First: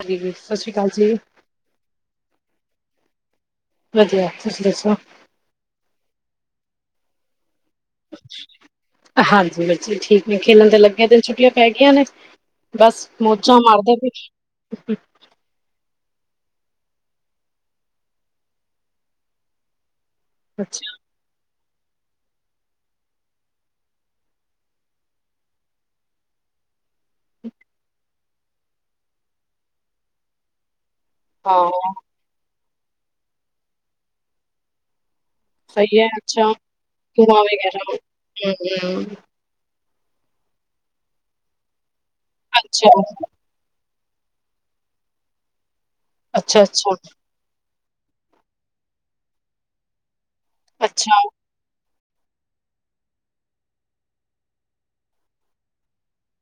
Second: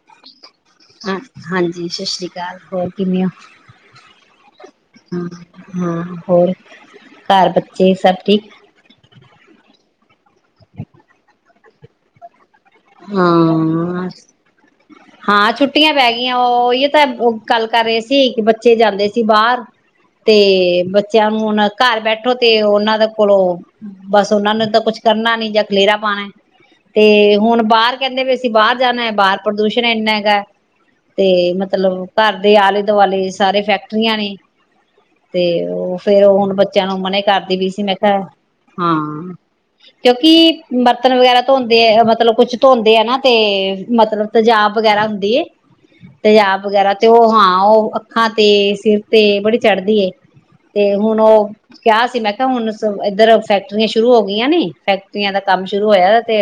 ਹਾਂਜੀ, ਸਤਿ ਸ਼੍ਰੀ ਅਕਾਲ ਜੀ। ਅ ਹਾਂਜੀ ਸਤਿ ਸ੍ਰੀ ਅਕਾਲ ਹੋਰ ਕਿੰਨੀਆਂ ਵਧੀਆ, ਤੁਸੀਂ ਦੱਸੋ? ਹਾਂ ਹੋਰ ਕਾਰਬਤੀ ਹਾਂਜੀ ਠੀਕ ਨੇ ਖੇਲਣ ਤੇ ਲੱਗੀਆਂ ਦਿਨ ਛੁੱਟੀਆਂ ਪੈ ਗਈ ਨੇ ਬਸ ਮੌਜਾਂ ਮਾਰਦੇ ਪਏ। ਹਾਂ ਹਾਂ ਛੁੱਟੀਆਂ ਪੈ ਗਈ ਉਹਹੀ ਤਾਂ ਗੱਲ ਕਰ ਰਹੇ ਸੀ ਕਿ ਬੱਚੇ ਜਾਂਦੇ ਸੀ ਬਾਹਰ ਤੇ ਅੱਛਾ, ਬੱਚਿਆਂ ਨੂੰ ਉਹਨਾਂ ਘਰ ਬੈਠੋ ਤੇ ਉਹਨਾਂ ਦੇ ਕੋਲੋਂ ਬਸ ਉਹਨਾਂ ਨੂੰ ਤਾਂ ਕੁਛ ਕਰਨਾ ਨੀ ਜਾਂ ਖਲੇਰਾ ਪਾਉਣਾ ਤੇ ਹੁਣ ਬਾਹਰ ਕਹਿੰਦੇ ਵੀ ਅਸੀਂ ਬਾਹਰ ਜਾਣਾ ਹੈ ਬਾਹਰ ਪ੍ਰਦੂਸ਼ਣ ਇੰਨਾ ਹੈਗਾ ਤੇ ਹਾਂ, ਮਤਲਬ ਘਰ ਦੇ ਆਲੇ ਆ ਦੁਆਲੇ ਸਾਰੇ ਫੈਕਟਰੀਆਂ ਨੇ ਤੇ ਉਹ ਸਹੀ ਹੈ ਫੇਰ ਅੱਛਾ। ਹੁਣ ਬੱਚਿਆਂ ਨੂੰ ਮਨ ਧੂੰਆਂ ਕਰਦੀ ਵੀ ਵਗੈਰਾ ਸੀ ਮੈਂ ਕਿਹਾ ਹਾਂ ਹੂੰ-ਹੂੰ, ਕਿਉਂਕਿ ਬਰਤਨ ਵਗੈਰਾ ਧੋਂਦੇ ਆ ਮਤਲਬ ਅੱਛਾ-ਅੱਛਾ-ਅੱਛਾ, ਧੋਂਦੇ ਆ ਨਾ ਤੇ ਮਤਲਬ ਤਜ਼ਾਬ ਵਗੈਰਾ ਹੁੰਦੀ ਏ ਪੰਜਾਬ ਅੱਛਾ ਅੱਛਾ ਵਗੈਰਾ ਤੇ ਉਹ ਹਾਂ ਉਹ ਅੱਖਾਂ ਤੇ ਸਿਰ ਤੇ ਬੜੀ ਚੜ੍ਹਦੀ ਏ ਅੱਛਾ ਤੇ ਹੁਣ ਅੱਛਾ ਉਹ ਕਿਹਾ ਸੀ ਮੈਂ ਕਿਹਾ ਹੁਣ ਇਧਰ ਫੈਕਟਰੀਆਂ ਸ਼ੁਰੂ ਹੋ ਗਈਆਂ ਨੇ ਫੈਕਟਰੀਆਂ ਦਾ ਕੰਮ ਸ਼ੁਰੂ ਹੋਇਆ ਤੇ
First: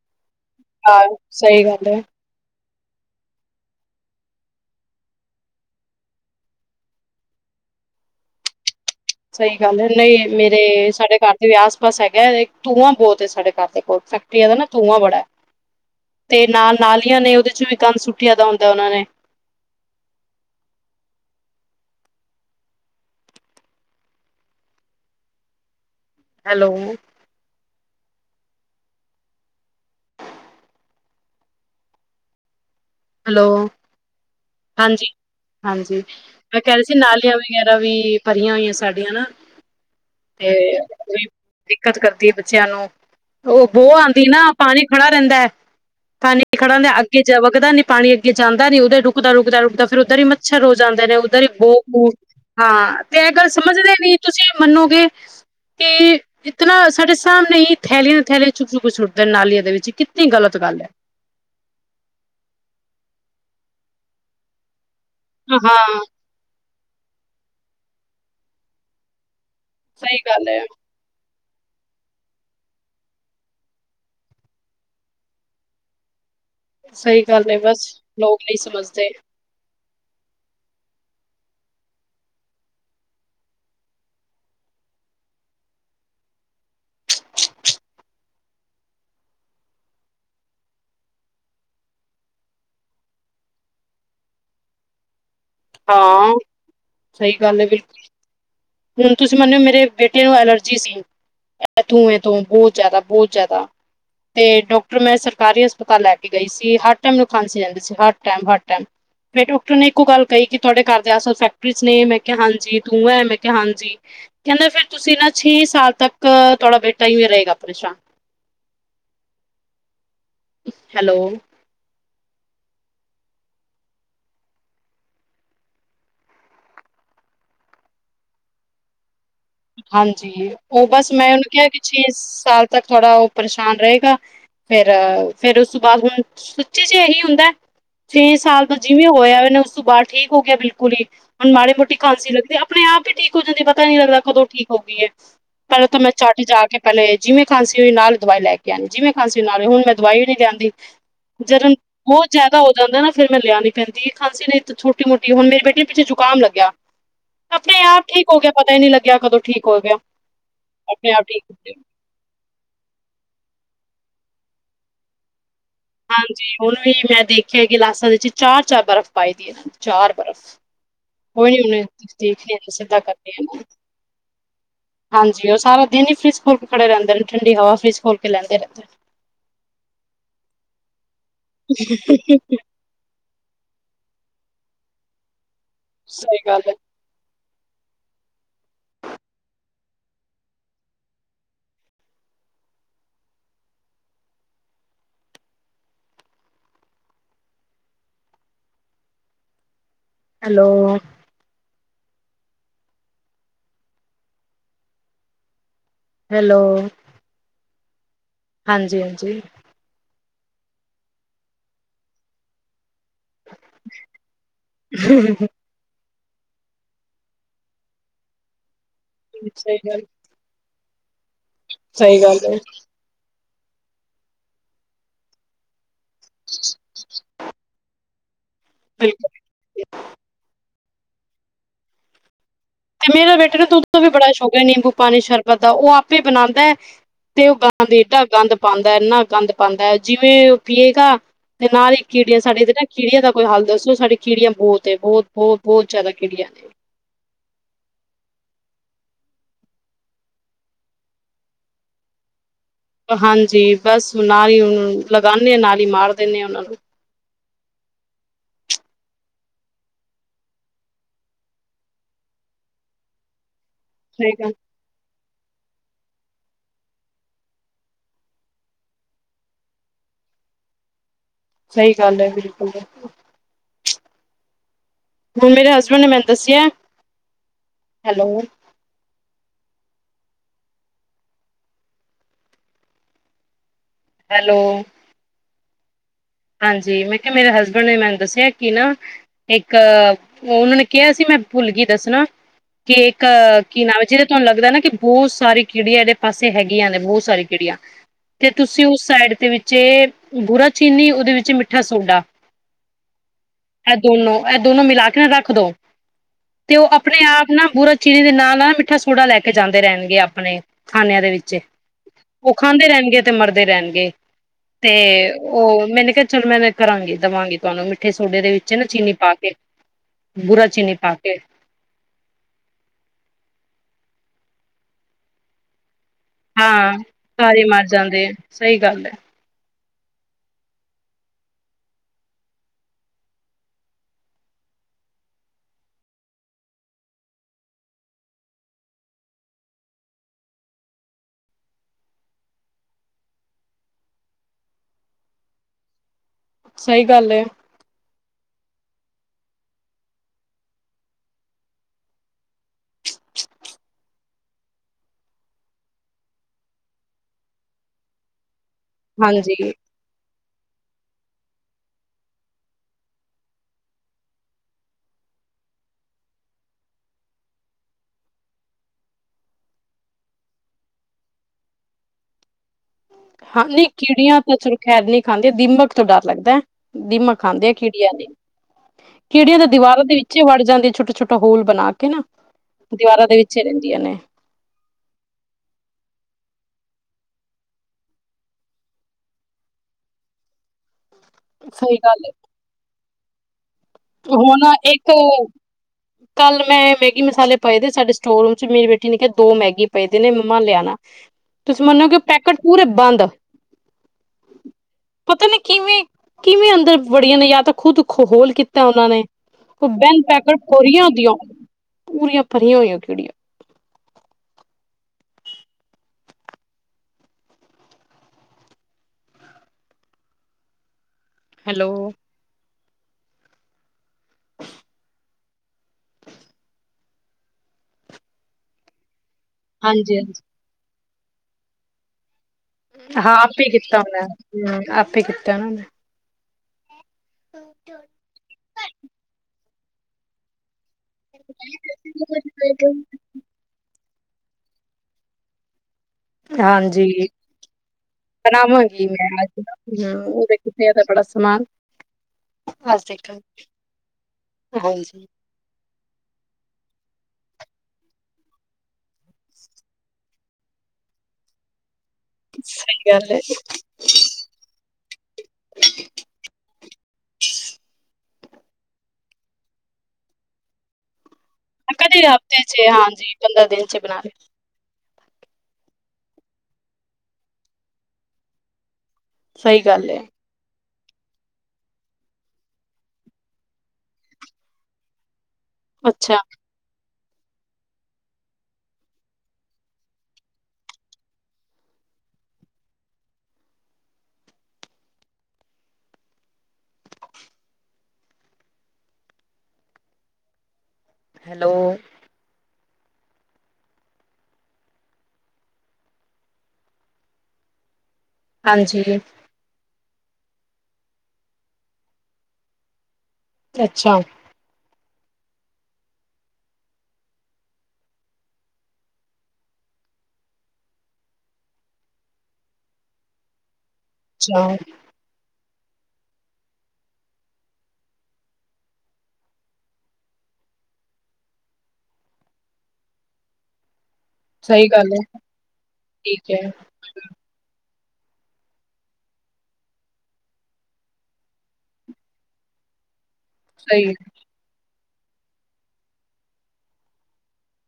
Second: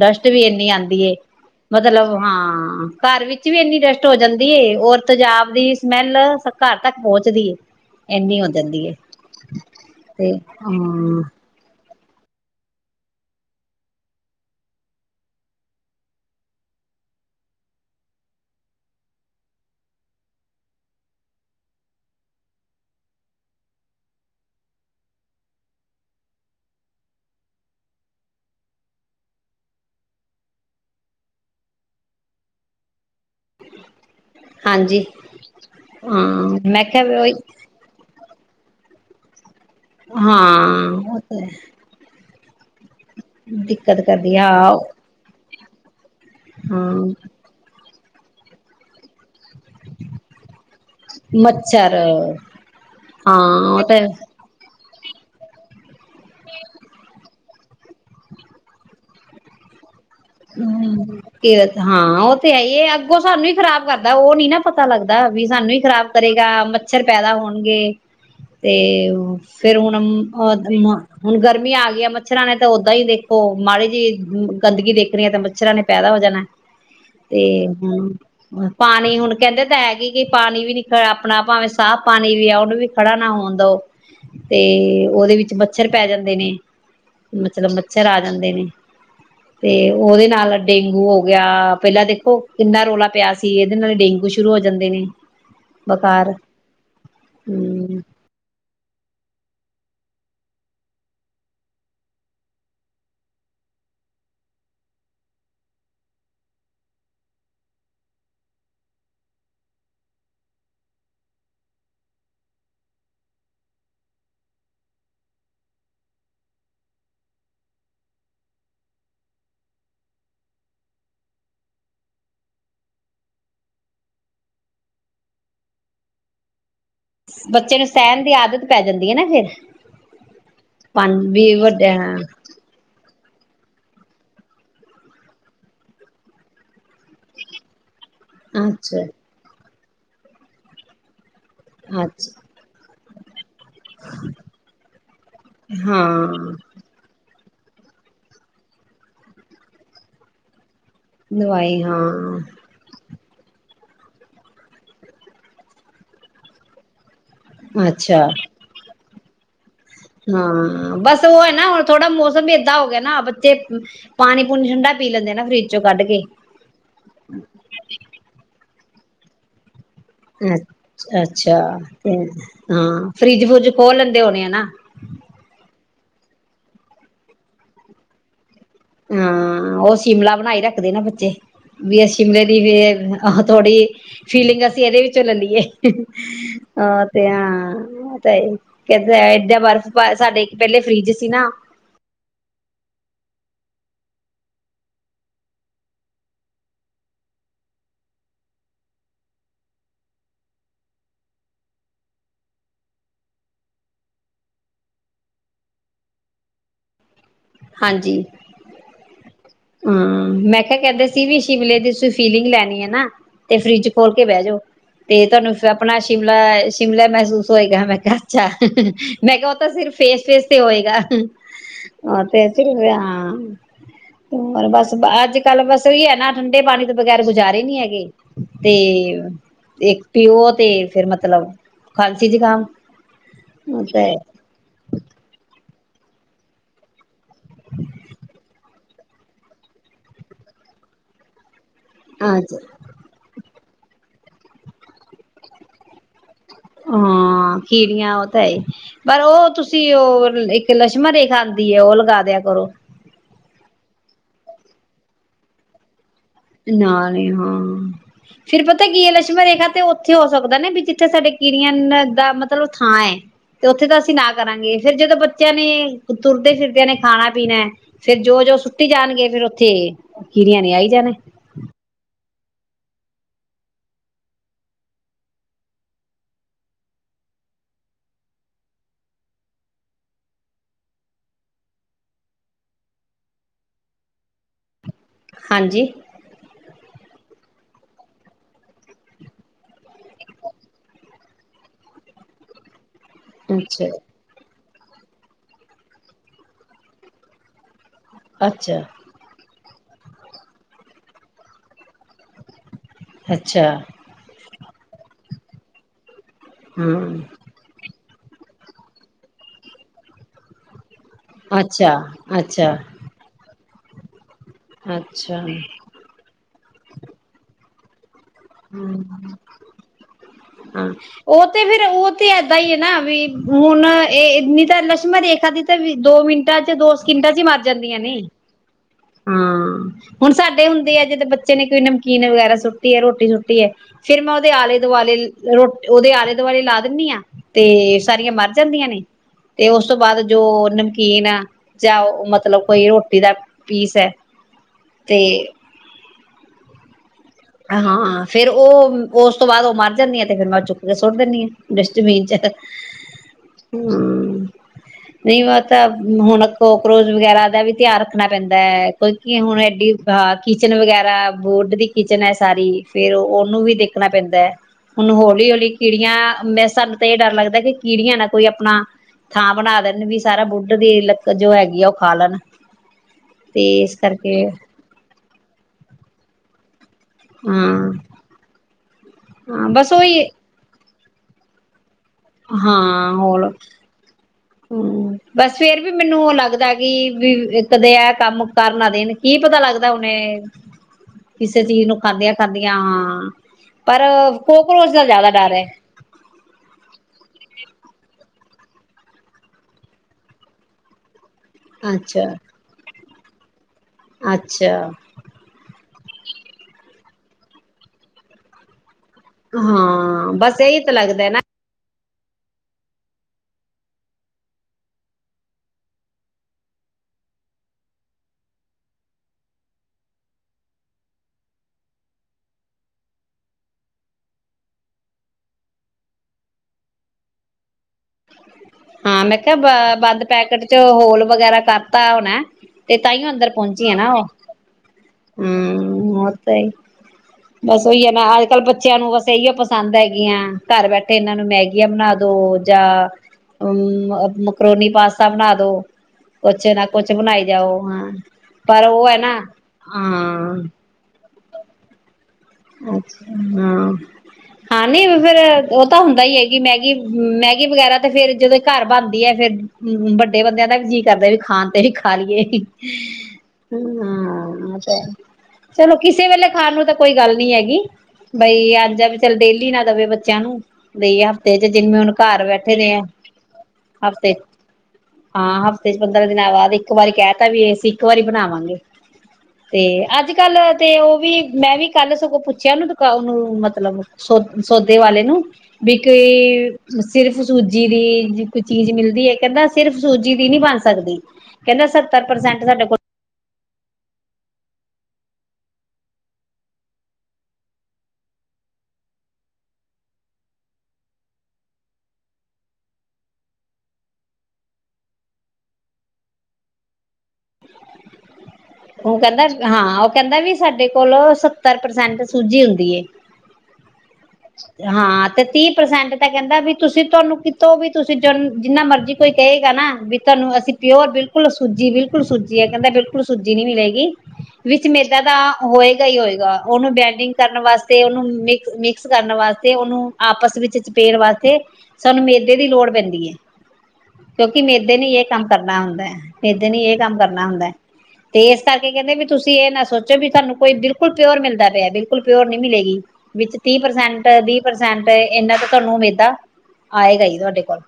ਦਸ ਵੀ ਇੰਨੀ ਆਉਂਦੀ ਏ ਹਾਂ ਸਹੀ ਗੱਲ ਹੈ। ਮਤਲਬ ਹਾਂ ਘਰ ਵਿੱਚ ਵੀ ਇੰਨੀ ਡਸਟ ਹੋ ਜਾਂਦੀ ਔਰਤ ਜਾਾਬ ਦੀ ਸਮੈਲ ਘਰ ਤੱਕ ਪਹੁੰਚਦੀ ਇਨੀ ਹੋ ਜਾਂਦੀ ਸਹੀ ਗੱਲ ਹੈ ਨਹੀਂ ਤੇ ਮੇਰੇ ਸਾਡੇ ਹਾਂ ਘਰ ਦੇ ਵਿਆਹ ਬਸ ਹੈਗਾ ਧੂੰਆਂ ਬਹੁਤ ਸਾਡੇ ਘਰ ਦੇ ਕੋਲ ਫੈਕਟਰੀਆਂ ਦਾ ਨਾ ਧੂੰਆਂ ਬੜਾ ਹੈ ਤੇ ਨਾਲ ਨਾਲੀਆਂ ਨੇ ਉਹਦੇ ਚ ਵੀ ਕੰਧ ਸੁੱਟਿਆ ਦਾ ਹੁੰਦਾ ਉਹਨਾਂ ਨੇ ਹੈਲੋ ਹੈਲੋ ਹਾਂਜੀ ਹਾਂਜੀ ਹਾਂ ਮੈਂ ਕਹਿ ਰਹੀ ਸੀ ਕਿਹਾ ਵੀ ਉਹੀ ਨਾਲੀਆਂ ਵਗੈਰਾ ਵੀ ਭਰੀਆਂ ਹੋਈਆਂ ਸਾਡੀਆਂ ਨਾ ਤੇ ਹਾਂ ਉਹ ਤਾਂ ਹੈ। ਦਿੱਕਤ ਕਰਦੀ ਹੈ ਬੱਚਿਆਂ ਨੂੰ ਉਹ ਬੋ ਦਿੱਕਤ ਆਉਂਦੀ ਕਰਦੀ ਨਾ ਹਾਂ ਪਾਣੀ ਖੜਾ ਰਹਿੰਦਾ ਹੈ ਪਾਣੀ ਖੜਾ ਹੁੰਦਾ ਹਾਂ ਅੱਗੇ ਜਾ ਵਗਦਾ ਨਹੀਂ ਪਾਣੀ ਅੱਗੇ ਜਾਂਦਾ ਨੀ ਉਰੇ ਰੁਕ ਦਾ ਰੁਕਦਾ ਰੁਕਦਾ ਫੇਰ ਉੱਧਰ ਹੀ ਮੱਛਰ ਹੋ ਜਾਂਦੇ ਨੇ ਉੱਧਰ ਈ ਬੋ ਬੂ ਮੱਛਰ ਹਾਂ ਤੇ ਇਹ ਗੱਲ ਹਾਂ ਉਹ ਸਮਝਦੇ ਤੇ ਨੀ ਤੁਸੀਂ ਮੰਨੋ ਤੇ ਇਤਨਾ ਸਾਡੇ ਸਿਸਟਮ ਨਹੀਂ ਥੈਲੀਆਂ ਦੀ ਥੈਲੀਆਂ ਚੁੱਕ ਚੁੱਕ ਸੁੱਟਦੇ ਨੇ ਨਾਲੀਆਂ ਦੇ ਵਿੱਚ ਗ਼ਲਤ ਗੱਲ ਹੈ। ਕੇ ਹਾਂ ਉਹ ਤੇ ਹੈ ਈ ਇਹ ਅੱਗੋਂ ਸਾਨੂੰ ਹੀ ਖ਼ਰਾਬ ਕਰਦਾ ਉਹ ਨੀ ਨਾ ਪ ਪਤਾ ਲੱਗਦਾ ਵੀ ਸਾਨੂੰ ਹੀ ਹਾਂ ਖ਼ਰਾਬ ਕਰੇਗਾ ਮੱਛਰ ਪੈਦਾ ਹੋਣਗੇ ਤੇ ਫੇਰ ਹੁਣ ਸਹੀ ਗੱਲ ਹੈ, ਉਹ ਹੁਣ ਗਰਮੀ ਆ ਗਈ ਮੱਛਰਾਂ ਨੇ ਤਾਂ ਓਦਾਂ ਹੀ ਦੇਖੋ ਮਾੜੇ ਜਿਹੀ ਗੰਦਗੀ ਦੇਖ ਣੀ ਹੈ ਤਾਂ ਮੱਛਰਾਂ ਨੇ ਪੈਦਾ ਹੋ ਜਾਣਾ ਸਹੀ ਗੱਲ ਹੈ ਤੇ ਬਸ ਲੋਕ ਨਹੀਂ ਹ ਸਮਝਦੇ ਪਾਣੀ ਹੁਣ ਕਹਿੰਦੇ ਤਾਂ ਹੈ ਪਾਣੀ ਵੀ ਨੀ ਖੜਾ ਆਪਣਾ ਭਾਵੇਂ ਸਾਫ਼ ਪਾਣੀ ਵੀ ਆ ਉਹਨੂੰ ਵੀ ਖੜਾ ਨਾ ਹੋਣ ਦਿਓ ਤੇ ਉਹਦੇ ਵਿੱਚ ਮੱਛਰ ਪੈ ਜਾਂਦੇ ਨੇ ਮਤਲਬ ਮੱਛਰ ਆ ਜਾਂਦੇ ਨੇ ਤੇ ਉਹਦੇ ਨਾਲ ਡੇਂਗੂ ਹੋ ਗਿਆ ਪਹਿਲਾਂ ਦੇਖੋ ਕਿੰਨਾ ਰੌਲਾ ਪਿਆ ਸੀ ਇਹਦੇ ਨਾਲ ਡੇਂਗੂ ਸ਼ੁਰੂ ਹੋ ਜਾਂਦੇ ਨੇ ਬੁਖਾਰ ਹਾਂ ਸਹੀ ਗੱਲ ਹੈ ਹਮ ਬਿਲਕੁਲ ਹੁਣ ਤੁਸੀਂ ਮੰਨਿਓ ਮੇਰੇ ਬੇਟੇ ਨੂੰ ਐਲਰਜੀ ਸੀ ਧੂੰਏ ਤੋਂ ਬਹੁਤ ਜ਼ਿਆਦਾ ਬਹੁਤ ਜ਼ਿਆਦਾ ਤੇ ਡਾਕਟਰ ਮੈਂ ਸਰਕਾਰੀ ਹਸਪਤਾਲ ਲੈ ਕੇ ਗਈ ਸੀ ਹਰ ਟਾਈਮ ਮੈਨੂੰ ਖਾਂਸੀ ਆਂਦੀ ਸੀ ਹਰ ਟਾਈਮ ਹਰ ਟਾਈਮ ਫੇਰ ਡਾਕਟਰ ਨੇ ਇੱਕੋ ਗੱਲ ਕਹੀ ਕਿ ਤੁਹਾਡੇ ਘਰ ਦੇ ਆਸ ਪਾਸ ਫੈਕਟਰੀਜ਼ ਨੇ ਮੈਂ ਕਿਹਾ ਹਾਂਜੀ ਧੂੰਆ ਐ ਮੈਂ ਕ ਕਿਹਾ ਹਾਂਜੀ ਕਹਿੰਦਾ ਫਿਰ ਤੁਸੀਂ ਨਾ ਛੇ ਸਾਲ ਤੱਕ ਤੁਹਾਡਾ ਬੇਟਾ ਇਵੇਂ ਰਹੇਗਾ ਪਰੇਸ਼ਾਨ ਹੈਲੋ ਬੱਚੇ ਨੂੰ ਸਹਿਣ ਦੀ ਆਦਤ ਪੈ ਜਾਂਦੀ ਹੈ ਨਾ ਫਿਰ ਹਾਂਜੀ ਉਹ ਬਸ ਪੰਜ ਮੈਂ ਉਹਨੂੰ ਵੀ ਕਿਹਾ ਕਿ ਵੱਡੇ ਛੇ ਹਾਂ ਸਾਲ ਤੱਕ ਥੋੜਾ ਉਹ ਪਰੇਸ਼ਾਨ ਰਹੇਗਾ ਫੇਰ ਫੇਰ ਉਸ ਤੋਂ ਬਾਅਦ ਹੁਣ ਚ ਇਹੀ ਹੁੰਦਾ ਛੇ ਸਾਲ ਤੋਂ ਅੱਛਾ ਜਿਵੇਂ ਹੋਇਆ ਉਹਨੇ ਸੁਭਾਅ ਠੀਕ ਹੋ ਗਿਆ ਬਿਲਕੁਲ ਹੀ ਹੁਣ ਮਾੜੀ ਮੋਟੀ ਖਾਂਸੀ ਅੱਛਾ ਲਗਦੀ ਆਪਣੇ ਆਪ ਹੀ ਠੀਕ ਹੋ ਜਾਂਦੀ ਪਤਾ ਨੀ ਲੱਗਦਾ ਕਦੋਂ ਹੋ ਗਈ ਹੈ ਪਹਿਲਾਂ ਤਾਂ ਮੈਂ ਝੱਟ ਹਾਂ ਜਾ ਕੇ ਪਹਿਲੇ ਜਿਵੇਂ ਖਾਂਸੀ ਹੋ ਨਾਲ ਹੀ ਦਵਾਈ ਲੈ ਕੇ ਆਣੀ ਜਿਵੇਂ ਖਾਂਸੀ ਹੋਈ ਨਾਲ ਹੀ ਹੁਣ ਮੈਂ ਦਵਾਈ ਵੀ ਨਹੀਂ ਲਿਆਂਂਦੀ। ਜਦਨ ਦਵਾਈ ਬਹੁਤ ਹਾਂ ਜਿਆਦਾ ਹੋ ਜਾਂਦਾ ਨਾ ਫਿਰ ਮੈਂ ਲਿਆ ਆਨੀ। ਪੈਂਦੀ ਖਾਂਸੀ ਨੇ ਛੋਟੀ ਮੋਟੀ ਹੁਣ ਮੇਰੀ ਬੇਟੀ ਪਿੱਛੇ ਜੁਕਾਮ ਲੱਗਿਆ ਆਪਣੇ ਆਪ ਅੱਛਾ ਠੀਕ ਹੋ ਗਿਆ ਪਤਾ ਨੀ ਲੱਗਾ। ਜਾ ਕਦੋ ਹਾਂ ਬਸ ਉਹ ਹੈ ਹੋ ਨਾ ਗਿਆ। ਹੁਣ ਥੋੜਾ ਮੌਸਮ ਵੀ ਏਦਾਂ ਹੋ ਗਿਆ ਨਾ ਬੱਚੇ ਪਾਣੀ ਪੂਣੀ ਠੰਢਾ ਪੀ ਲੈਂਦੇ ਐ ਨਾ ਫਰਿਜ ਚੋਂ ਕੱਢ ਕੇ ਹਾਂਜੀ ਹੁਣ ਵੀ ਮੈਂ ਦੇਖਿਆ ਕਿ ਨਾਸਾਂ ਦੇ ਵਿੱਚ ਚਾਰ ਚਾਰ ਬਰਫ਼ ਪਾਈ ਦੀ ਚਾਰ ਬਰਫ਼। ਅੱ ਕੋਈ ਅੱਛਾ ਨੀ ਉਹਨੇ ਤੇ ਦੇਖਦੇ ਆ ਹਾਂ ਸਿੱਧਾ ਕਰਦੇ ਫਰਿਜ ਆ। ਫਰੁਜ ਖੋਲ ਲੈਂਦੇ ਹੋਣੇ ਆ ਨਾ। ਹਾਂਜੀ, ਉਹ ਸਾਰਾ ਦਿਨ ਫਰੀ ਖੋਲ ਖੜੇ ਰਹਿੰਦੇ ਨੇ ਠੰਡੀ ਹਵਾ ਫਰੀਜ ਖੋਲ ਕੇ ਲੈਂਦੇ। ਰਹਿੰਦੇ ਨੇ। ਹਾਂ ਉਹ ਸ਼ਿਮਲਾ ਬਣਾਈ ਰੱਖਦੇ ਨਾ ਬਚੇ ਵੀ ਇਹ ਸ਼ਿਮਲੇ ਦੀ ਫੇਰ ਆਹ ਥੋੜੀ ਫੀਲਿੰਗ ਅਸੀਂ ਇਹਦੇ ਵਿੱਚੋਂ ਲੀਏ ਸਹੀ ਗੱਲ ਹੈ। ਅਹ ਤੇ ਆ ਤੇ ਕਹਿੰ ਏਦਾਂ ਬਰਫ਼ ਪਾ ਸਾਡੇ ਇੱਕ ਪਹਿਲੇ ਫਰਿਜ ਸੀ ਨਾ ਹੈਲੋ ਹੈਲੋ ਹਾਂਜੀ ਹਾਂਜੀ ਹਾਂ ਮੈਂ ਕਿਹਾ ਕਹਿੰਦੇ ਸੀ ਵੀ ਸ਼ਿਮਲੇ ਦੀ ਤੁਸੀ ਫੀਲਿੰਗ ਲੈਣੀ ਆ ਨਾ। ਤੇ ਫਰਿਜ ਖੋਲ ਕੇ ਬਹਿ ਜੋ ਤੇ ਤੁਹਾਨੂੰ ਆਪਣਾ ਸ਼ਿਮਲਾ ਸ਼ਿਮਲਾ ਮਹਿਸੂਸ ਹੋਏਗਾ ਮੈ ਕਿਹਾ ਅੱਛਾ। ਮੈਂ ਕਿਹਾ ਉਹ ਤਾਂ ਸਹੀ ਸਿਰਫ ਗੱਲ, ਫੇਸ ਫੇਸ ਤੇ ਹੋਏਗਾ। ਹੂੰ ਸਹੀ ਉਹ ਗੱਲ ਤੇ ਹੈ, ਹਾਂ [inaudible] ਹੋਰ ਬਸ ਬਾ ਅੱਜ ਕੱਲ ਬਸ ਸਈ ਹੈ ਨਾ ਠੰਡੇ ਪਾਣੀ ਤੋਂ ਬਗੈਰ ਗੁਜ਼ਾਰੇ ਨੀ ਹੈਗੇ ਤੇ ਬਿਲਕੁਲ। ਇੱਕ ਪਿਓ ਤੇ ਫੇਰ ਮਤਲਬ ਖਾਂਸੀ ਜੁਕਾਮ ਤੇ ਮੇਰਾ ਬੇਟਾ ਨੇ ਤੂੰ ਤੋਂ ਵੀ ਬੜਾ ਸ਼ੌਕ ਹੈ ਨਿੰਬੂ ਪਾਣੀ ਸ਼ਰਬਤ ਤਾਂ ਉਹ ਆਪੇ ਬਣਾਉਂਦਾ ਹੈ ਤੇ ਉਹ ਗੰਦ ਏਦਾਂ ਗੰਦ ਪਾਉਂਦਾ ਇਨਾ ਗੰਦ ਪਾਉਂਦਾ ਜਿਵੇਂ ਉਹ ਪੀਏਗਾ ਤੇ ਨਾਲ ਹੀ ਕੀੜੀਆਂ ਹਾਂਜੀ ਸਾਡੇ ਨਾ ਕੀੜੀਆਂ ਦਾ ਕੋਈ ਹੱਲ ਦੱਸੋ ਸਾਡੀ ਕੀੜੀਆਂ ਬਹੁਤ ਬਹੁਤ ਬਹੁਤ ਬਹੁਤ ਜ਼ਿਆਦਾ ਕੀੜੀਆਂ ਨੇ। ਹਾਂ ਕੀੜੀਆਂ ਉਹ ਤਾਂ ਏ। ਪਰ ਉਹ ਤੁਸੀਂ ਉਹ ਇੱਕ ਲਕਸ਼ਮਣ ਰੇਖਾ ਆਉਂਦੀ ਹੈ ਉਹ ਲਗਾ ਦਿਆ ਕਰੋ। ਹਾਂਜੀ ਬਸ ਨਾਲਾਰੀ ਲਗਾਉਾਨਦੇ ਹਾਂ ਨਾਲਾਰੀ ਮਾਰ ਦਿੰਦੇ ਹਾਂ ਉਹਨਾਂ ਨੂੰ। ਨਾਲ ਹੀ ਹਾਂ ਫਿਰ ਪਤਾ ਕੀ ਲਛਮਣ ਰੇਖਾ ਤੇ ਉੱਥੇ ਹੋ ਸਕਦਾ ਨਾ ਵੀ ਜਿੱਥੇ ਸਾਡੇ ਕੀੜੀਆਂ ਦਾ ਮਤਲਬ ਥਾਂ ਹੈ। ਤੇ ਉੱਥੇ ਤਾਂ ਅਸੀਂ ਨਾ ਸਹੀ ਗੱਲ। ਕਰਾਂਗੇ ਫੇਰ ਜਦੋਂ ਬੱਚਿਆਂ ਬੱਚਿਆਂ ਨੇ ਤੁਰਦੇ ਫਿਰਦਿਆਂ ਨੇ ਖਾਣਾ ਪੀਣਾ ਫੇਿਰ ਜੋ ਜੋ ਸੁੱਟੀ ਜਾਣਗੇ ਫਿਰ ਉੱਥੇ ਕੀੜੀਆਂ ਨੇ ਆਈ ਜਾਣੇ। ਸਹੀ ਗੱਲ ਹੈ ਬਿਲਕੁਲ ਮੇਰੇ ਹਸਬੈਂਡ ਨੇ ਮੈਨੂੰ ਦੱਸਿਆ ਹੈਲੋ ਹੈਲੋ ਹਾਂਜੀ ਹਾਂਜੀ ਮੈਂ ਕਿਹਾ ਮੇਰੇ ਹਸਬੈਂਡ ਨੇ ਮੈਨੂੰ ਦੱਸਿਆ ਕਿ ਨਾ ਇੱਕ ਉਹਨਾਂ ਨੇ ਕਿਹਾ ਸੀ ਮੈਂ ਭੁੱਲ ਗਈ ਦੱਸਣਾ ਕੇਕ ਕੀ ਅੱਛਾ, ਨਾਮ ਹੈ ਜਿਹੜੇ ਤੁਹਾਨੂੰ ਲੱਗਦਾ ਨਾ ਬਹੁਤ ਸਾਰੀ ਕੀੜੀਆਂ ਇਹਦੇ ਪਾਸੇ ਹੈਗੀਆਂ ਨੇ ਬਹੁਤ ਸਾਰੀ ਕੀੜੀਆਂ ਤੇ ਅੱਛਾ, ਤੁਸੀਂ ਉਸ ਸਾਈਡ ਦੇ ਵਿੱਚ ਜੇ ਬੁਰਾ ਚੀਨੀ ਉਹਦੇ ਵਿੱਚ ਮਿੱਠਾ ਸੋਡਾ ਅੱਛਾ ਇਹ ਦੋਨੋ ਇਹ ਦੋਨੋਂ ਮਿਲਾ ਕੇ ਨਾ ਰੱਖ ਦੋ ਤੇ ਉਹ ਹਾਂ। ਆਪਣੇ ਆਪ ਨਾ ਬੁਰਾ ਚੀਨੀ ਦੇ ਨਾਲ ਨਾਲ ਮਿੱਠਾ ਸੋਡਾ ਲੈ ਕੇ ਜਾਂਦੇ ਰਹਿਣਗੇ ਆਪਣੇ ਖਾਨਿਆਂ ਦੇ ਵਿੱਚ ਅੱਛਾ, ਉਹ ਅੱਛਾ, ਖਾਂਦੇ ਰਹਿਣਗੇ ਤੇ ਮਰਦੇ ਰਹਿਣਗੇ। ਗੇ ਤੇ ਅੱਛਾ। ਉਹ ਮੈਨੂੰ ਮੈਂ ਕਰਾਂਗੀ ਦਵਾਂਗੀ ਤੁਹਾਨੂੰ ਮ ਬੁਰਾ ਹਾਂ ਚੀਨੀ ਪਾ ਕੇ ਉਹ ਤੇ ਫੇਿਰ ਉਹ ਤੇ ਏਦਾਂ ਹੀ ਹੈ ਨਾ ਵੀ ਹੁਣ ਇਹ ਇੰਨੀ ਤਾਂ ਲਕਸ਼ਮ ਰੇਖਾ ਦੇ ਵਿੱਚ ਦੋ ਮਿੰਟਾਂ ਚ ਦੋ ਹਾਂ ਸਕਿੰਟਾਂ ਚ ਹੀ ਮਰ ਸਾਰੇ ਜਾਂਦੀਆਂ ਨੇ। ਜਾਂਦੇ ਆ ਸਹੀ ਗੱਲ ਹੈ ਹਮ ਹੁਣ ਸਾਡੇ ਹੁੰਦੇ ਆ ਜਦੋਂ ਬੱਚੇ ਨੇ ਕੋਈ ਨਮਕੀਨ ਵਗੈਰਾ ਸੁੱਟੀ ਹੈ ਰੋਟੀ ਰੋਟੀ ਸੁੱਟੀ ਹੈ ਫੇਿਰ ਮੈਂ ਉਹਦੇ ਆਲੇ ਦੁਆਲੇ ਰੋ ਉਹਦੇ ਆਲੇ ਦੁਆਲੇ ਲਾ ਦਿੰਦੀ ਆਾਂ ਤੇ ਸਾਰੀਆਂ ਮਰ ਜਾਂਦੀਆਂ ਨੇ ਤੇ ਉਸ ਤੋਂ ਬਾਅਦ ਜੋ ਨਮਕੀਨ ਜਾਂ ਮਤਲਬ ਕੋਈ ਰੋਟੀ ਦਾ ਪੀਸ ਹੈ ਤੇ ਸਹੀ ਗੱਲ ਹੈ ਹਾਂ ਫੇਰ ਉਹ ਉਸ ਤੋਂ ਬਾਅਦ ਉਹ ਮਰ ਜਾਂਦੀ ਆ ਤੇ ਫੇਿਰ ਮੈਂ ਉਹ ਚੁੱਕ ਕੇ ਸੁੱਟ ਦਿੰਦੀ ਹਾਂ ਡਸਟਬੀਨ ਚ। ਹਮ ਨਹੀਂ ਮੈਂ ਤਾਂ ਹੁਣ ਕੋਕਰੋਚ ਵਗੈਰਾ ਦਾ ਵੀ ਧਿਆਨ ਰੱਖਣਾ ਪੈਂਦਾ। ਕਿਉਂਕਿ ਹਾਂਜੀ ਹੁਣ ਐਡੀਤ ਕਿਚਨ ਵਗੈਰਾ ਬੋਰਡ ਦੀ ਕਿਚਨ ਚਨ ਸਾਰੀ ਫੇਿਰ ਉਹਨੂੰ ਵੀ ਦੇਖਣਾ ਪੈਂਦਾ ਹੈ ਹੁਣ ਹੌਲੀ ਹੌਲੀ ਕੀੜੀਆਂ ਮੈਂ ਸਾਨੂੰ ਤਾਂ ਇਹ ਡਰ ਲੱਗਦਾ ਕਿ ਕੀੜੀਆਂ ਨਾ ਕੋਈ ਆਪਣਾ ਥਾਂ ਬਣਾ ਦੇਣ ਵੀ ਸਾਰਾ ਬੁੱਢ ਦੀ ਲ ਜੋ ਹੈਗੀ ਆ ਉਹ ਖਾ ਲੈਣ ਹਾਂ ਤੇ ਨਹੀਂ ਇਸ ਕੀੜੀਆਂ ਕਰਕੇ ਤਾਂ ਚੁਰਖੈਰ ਨ ਖਾਂਦੀ ਦੀਮਕ ਤੋਂ ਡਰ ਲੱਗਦਾ। ਦੀਮਾ ਖਾਂਦੇ ਆ ਹਾਂ ਕੀੜੀਆਂ ਨੇ ਕੀੜੀਆਂ ਤੇ ਹਾਂ ਬਸ ਦੀਵਾਰਾਂ ਦੇ ਉਹੀ ਵਿੱਚੇ ਵੜ ਜਾਂਦੀ ਛੋਟੇ। ਛੋਟਾ ਗੋਲ ਬਣਾ। ਨਾ ਦੀਵਾਰਾਂ ਦੇ ਵਿੱਚੇ ਰਹਿੰਦੀਆਂ ਨੇ। ਹੂੰ ਬਸ ਫੇਰ ਵੀ ਮੈਨੂੰ ਲੱਗਦਾ ਕਿ ਵੀ ਕਦੇ ਐ ਕੰਮ ਕਰਨਾ ਦੇਣ ਕੀ ਪਤਾ ਲੱਗਦਾ ਹੁਨੇ। ਕਿਸੇ ਚੀਜ਼ ਸਹੀ ਨੂੰ ਗੱਲ ਹੈ ਖਾਂਦਿਆਂ ਖਾਂਦਿਆ ਕਰਦੀਆਂ ਆ। ਹੁਣ ਇੱਕ ਡਰ ਹੈ। ਕੱਲ ਮੈਂ ਮੈਗੀ ਮਸਾਲੇ ਪਾਏ ਤੇ ਸਾਡੇ ਸਟੋਰੂਮ ਚ ਮੇਰੀ ਬੇਟੀ ਨੇ ਕਿਹਾ ਦੋ ਮੈਗੀ ਪਏ ਤੇ ਨੇ ਮੰਮਾ ਲਿਆਉਣਾ। ਤੁਸੀਂ ਮੰਨੋ ਕਿ ਉਹ ਅੱਛਾ ਪੈਕਟ ਪੂਰੇ ਬੰਦ। ਅੱਛਾ ਪਤਾ ਨਾ ਕਿਵੇਂ। ਕਿਵੇਂ ਅੰਦਰ ਬੜੀਆਂ ਨੇ ਜਾਂ ਤਾਂ ਖੁਦ ਖੋਲ ਕੇ। ਉਹਨਾਂ ਨੇ ਬਿੰਨ ਹਾਂ ਪੈਕਟ ਬਸ ਇਹੀ ਤਾਂ ਖੋਰੀਆਂ ਲੱਗਦਾ ਦੀਆਂ- ਨਾ ਪੂਰੀਆਂ ਭਰੀਆਂ ਹੋਈਆਂ ਕਿਹੜੀਆਂ। ਹੈਲੋ। ਅ। ਫੁਰ ਹਾਂ ਮੈਂ। ਇਹ ਹਾਂਜੀ ਬੰਦ ਹਾਂਜੀ ਪੈਕਟ ਚ ਹੋਲ। ਵਗੈਰਾ ਕਰਤਾ ਉਹਣਾਂ। ਹਾਂ ਆਪੇ ਕੀਤਾ ਉਹਨਾਂ ਹੂੰ ਆਪ। ਆਪੀ ਕੀਤਾ ਉਹਨਾਂ ਨੇ। ਉਦਾਂ। ਬਸ ਉਹੀ ਹੈ ਮੈਂ ਅੱਜ ਕੱਲ ਬੱਚਿਆਂ ਨੂੰ ਬਸ ਇਹੀ। ਪਸੰਦ ਹੈਗੀਆਂ। ਘਰ ਬੈਠੇ ਇਹਨਾਂ ਨੂੰ ਮੈਗੀਆਂ ਬਣਾ ਦੋ ਜਾਂ ਅਮ। ਮਕਰੋਨੀ ਪਾਸਤਾ ਬਣਾ ਦੋ‌। ਕੁਛ ਨਾ ਹਾਂਜੀ ਕੁਛ ਬਣਾਈ ਜਾਓ ਹਾਂ ਪਰ ਉਹ ਹੈ ਨਾ। ਹੂੰ ਉਹਦੇ ਹਾਂ ਕਿੱਥੇ ਤਾਂ। ਬਸ ਸਮਾਨ। ਅੱਜ ਦੇਖਾਂਗੇ ਅੱਛਾ ਹਾਂ ਹਾਂਜੀ ਨਹੀਂ ਫੇਿਰ ਉਹ ਤਾਂ ਹੁੰਦਾ ਹੀ ਕੀ ਮੈਗੀ। ਮੈਗੀ ਵਗੈਰਾ ਤੇ ਫੇਰ ਜਦੋਂ ਘਰ ਬਣਦੀਏ ਹੂੰ ਫੇਰ ਵੱਡੇ ਬੰਦਿਆਂ ਦਾ ਵੀ ਜੀਅ ਕਰਦਾ ਵੀ ਖਾਣ ਤੇ ਵੀ ਖਾਈਏ ਸਹੀ ਗੱਲ ਹੈ ਹਾਂ ਚਲੋ ਕਿਸੇ ਵੇਲੇ ਖਾਣ ਨੂੰ ਤਾਂ ਕੋਈ ਗੱਲ ਨਹੀਂ ਹੈਗੀ। ਬਈ ਅੱਜ ਆ ਵੀ ਚੱਲ ਡੇਲੀ ਨਾ ਦਵੇ ਬੱਚਿਆਂ ਨੂੰ ਦੇਈ ਆ ਕਦੇ ਹਫਤੇ ਚ ਹਾਂਜੀ ਪੰਦਰਾਂ ਦਿਨ ਚ ਬਣਾ ਲ ਹਫ਼ਤੇ ਹਾਂ ਹਫਤੇ ਚ ਪੰਦਰਾਂ ਦਿਨਾਂ ਬਾਦ ਇੱਕ ਵਾਰੀ ਕਹਿ ਤਾ ਵੀ ਅਸੀਂ ਇੱਕ ਵਾਰੀ ਬਣਾਵਾਂਗੇ। ਤੇ ਸਹੀ ਗੱਲ ਹੈ ਅੱਜ ਕੱਲ ਤੇ ਔ ਵੀ ਮੈਂ ਵੀ ਕੱਲ ਸਗੋਂ ਪੁੱਛਿਆਨੂੰ ਦ ਕ ਔਨੂੰ ਮਤਲਬ ਸੋ ਸੌਦੇ ਵਾਲੇ ਨੂੰ ਭੀ ਅੱਛਾ ਕੋਈ ਸਿਰਫ ਸੂਜੀ ਦੀ ਕੋਈ ਚੀਜ਼ ਮਿਲਦੀ ਹੈ? ਕਹਿੰਦਾ ਸਿਰਫ ਸੂਜੀ ਦੀ ਨਹੀਂ ਬਣ ਸਕਦੀ, ਕਹਿੰਦਾ ਸੱਤਰ ਪ੍ਰਸੈਂਟ ਸਾਡੇ ਕੋਲ ਹੈਲੋ। ਹਾਂਜੀ ਔ ਕਹਿੰਦਾ ਹਾਂ। ਔ ਕਹਿੰਦਾ ਵੀ ਸਾਡੇ ਕੋਲ ਸੱਤਰ ਪ੍ਰਸੈਂਟ ਸੂਜੀ ਹੁੰਦੀ ਏ। ਅੱਛਾ। ਹਾਂ ਤੇ ਤੀਹ ਪ੍ਰਸੈਂਟ ਤਾਂ ਕਹਿੰਦਾ ਵੀ ਤੁਸੀਂ ਤੁਹਾਨੂੰ ਕਿਤੋਂ ਵੀ ਤੁਸੀਂ ਜਿਨ ਜਿੰਨਾ ਮਰਜੀ ਕੋਈ ਕਹੇਗਾ ਨਾ ਵੀ ਤੁਹਾਨੂੰ ਅਸੀਂ ਪਿਓਰ ਬਿਲਕੁਲ ਸੂਜੀ ਬਿਲਕੁਲ ਸੂਜੀ ਆ ਕਹਿੰਦਾ ਬਿਲਕੁਲ ਸੂਜੀ ਜਿੰਨੀ ਵੀ ਲੈਈ ਅੱਛਾ ਵਿੱਚ ਮੇਦ ਦਾ ਹੋਏਗਾ ਹੀ ਹੋਏਗਾ ਉਹਨੂੰ ਬੈਂਡਿੰਗ ਕਰਨ ਵਾਸਤੇ, ਓਨੂੰ ਮਿਕ ਮਿਕਸ ਕਰਨ ਵਾਸਤੇ, ਓਨੂੰ ਆਪਸ ਵਿੱਚ ਚਪੇਣ ਵਾਸਤੇ ਸਾਨੂੰ ਮੇਦੇ ਦੀ ਲੋੜ ਪੈਂਦੀ ਹੈ। ਕਿਉਂਕਿ ਸਹੀ ਮੇਦੇ ਨ ਗੱਲ ਹੈ ਇਹ ਕੰਮ ਕਰਨਾ ਹੁੰਦਾ ਠੀਕ ਮੇਦੇ ਹੈ ਨ ਇਹ ਕੰਮ ਕਰਨਾ ਹੁੰਦਾ। ਤੇ ਇਸ ਕਰਕੇ ਕਹਿੰਦੇ ਵੀ ਤੁਸੀਂ ਇਹ ਨਾ ਸੋਚੋ ਵੀ ਤੁਹਾਨੂੰ ਕੋਈ ਬਿਲਕੁਲ ਪਿਔਰ ਮਿਲਦਾ ਪਿਆ ਬਿਲਕੁਲ ਪਿਔਰ ਨਹੀਂ ਮਿਲੇਗੀ। ਵਿੱਚ ਤੀਹ ਸਹੀ ਪ੍ਰਸੈਂਟ ਏ ਵੀਹ ਪ੍ਰਸੈਂਟ ਤੇ ਇਹਨਾ ਕੁ ਤੇ ਤੁਹਾਨੂੰ ਮੇਦਾ ਆਏਗਾ ਹੀ ਤੁਹਾਡੇ ਕੋਲ।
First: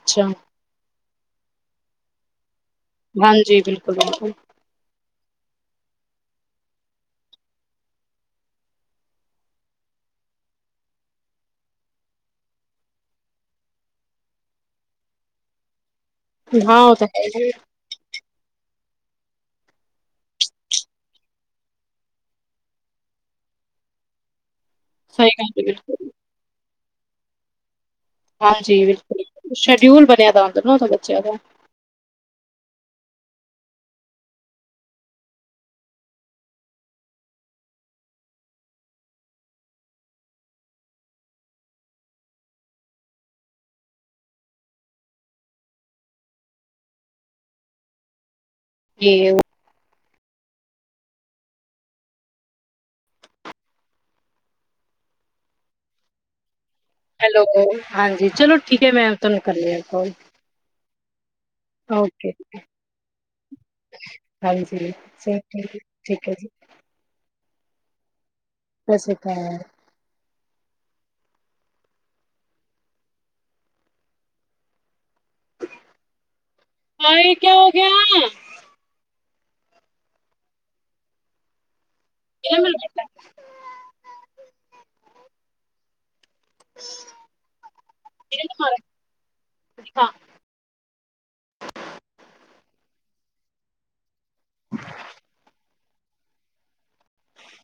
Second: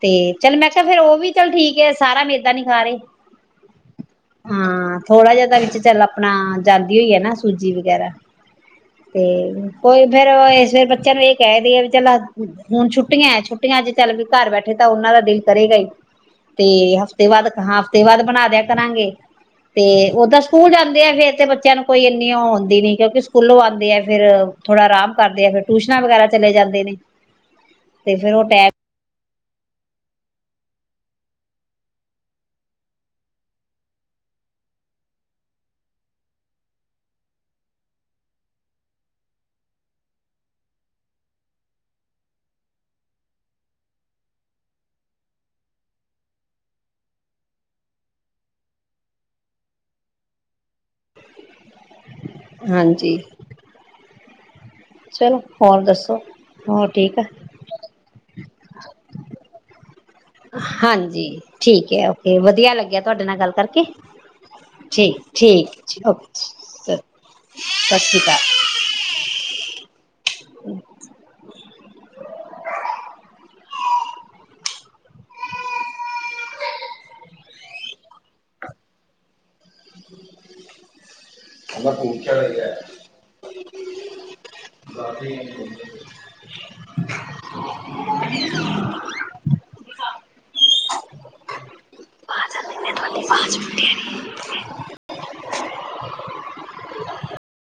ਤੇ ਚੱਲ, ਮੈਂ ਕਿਹਾ ਫੇਰ ਔ ਔ ਵੀ ਚੱਲ ਠੀਕ ਹੈ ਸਾਰਾ ਮੇ ਹਾਂਜੀ ਬਿਲਕੁਲ ਬਿਲਕੁਲ। ਹਾਂ, ਥੋੜਾ ਜਿਹਾ ਤਾਂ ਵਿੱਚ ਚੱਲ ਆਪਣਾ ਜਾਂਦੀ ਹੋਈ ਆ ਨਾ ਸੂਜੀ ਵਗੈਰਾ, ਤੇ ਕੋਈ ਫੇਰ ਇਸ ਵਿਰ ਬੱਚਿਆਂ ਨੂੰ ਇਹ ਕਹਿ ਦੇ ਆ ਵੀ ਚੱਲ ਹੁਣ ਛੁੱਟੀਆਂ ਏ ਛੁੱਟੀਆਂ ਚ ਚੱਲ ਵੀ ਘਰ ਬੈਠੇ ਤਾਂ ਉਹਨਾਂ ਦਾ ਦਿਲ ਕਰੇਗਾ ਹੀ। ਤੇ ਹਾਂ ਉਹ ਤਾਂ ਹੈ ਹਫ਼ਤੇ ਬਾਦ ਹਫ਼ਤੇ ਬਾਦ ਬਣਾ ਤੇ ਕਰਾਂਗੇ। ਤੇ ਔਦਾਂ ਸਕੂਲ ਜਾਂਦੇ ਆ ਫੇਰ ਤੇ ਬੱਚਿਆਂ ਨੂੰ ਕੋਈ ਇੰਨੀ ਔ ਆਂਦੀ ਨੀ ਕਿਉਂਕਿ ਸਕੂਲੋਂ ਆਂਦੇ ਆ ਫਿਰ ਥੋੜਾ ਆਰਾਮ ਸਹੀ ਕਰਦੇ ਗੱਲ ਆ ਫਿਰ ਟਿਊਸ਼ਨਾਂ ਬਿਲਕੁਲ ਵਗੈਰਾ ਚਲੇ ਜਾਂਦੇ ਨੇ। ਤੇ ਫੇਰ ਉਹ ਟੈਮ ਹਾਂਜੀ ਬਿਲਕੁਲ ਸ਼ਡਿਊਲ ਦੇ ਪੱਗ ਪੀਬਣਿਆ। [unintelligible] ਬੱਚਿਆਂ ਦਾ। ਵੀ ਹਾਂਜੀ। ਚਲੋ ਹੋਰ ਦੱਸੋ। ਹੋਰ ਠੀਕ ਆ? ਹੈਲੋ, ਹਾਂਜੀ ਚਲੋ ਠੀਕ ਹੈ। ਮੈਂ ਤੁਹਾਨੂੰ ਕਰਨੀ ਹਾਂ ਕਾਲ। ਜੀ। ਠੀਕ ਹੈ, ਔ ਕੇ, ਵਧੀਆ ਲੱਗਿਆ ਤੁਹਾਡੇ ਨਾਲ ਗੱਲ ਕਰਕੇ, ਹਾਂਜੀ ਠੀਕ, ਸਭ ਠੀਕ ਜੀ ਔ ਕੇ। ਠੀਕ ਹੈ ਜੀ ਸਤਿ ਸ਼੍ਰੀ ਅਕਾਲ ਸਤਿ ਸ੍ਰੀ ਅਕਾਲ [unintelligible] ਹਾਏ ਕਿਆ ਹੋ ਗਿਆ। ਗਿਆ [unintelligible] [inaudible] ਕਿ ਹਾਂ ਆਟੀ ਪਾਂਚ ਮਿੰਟ [unintelligible]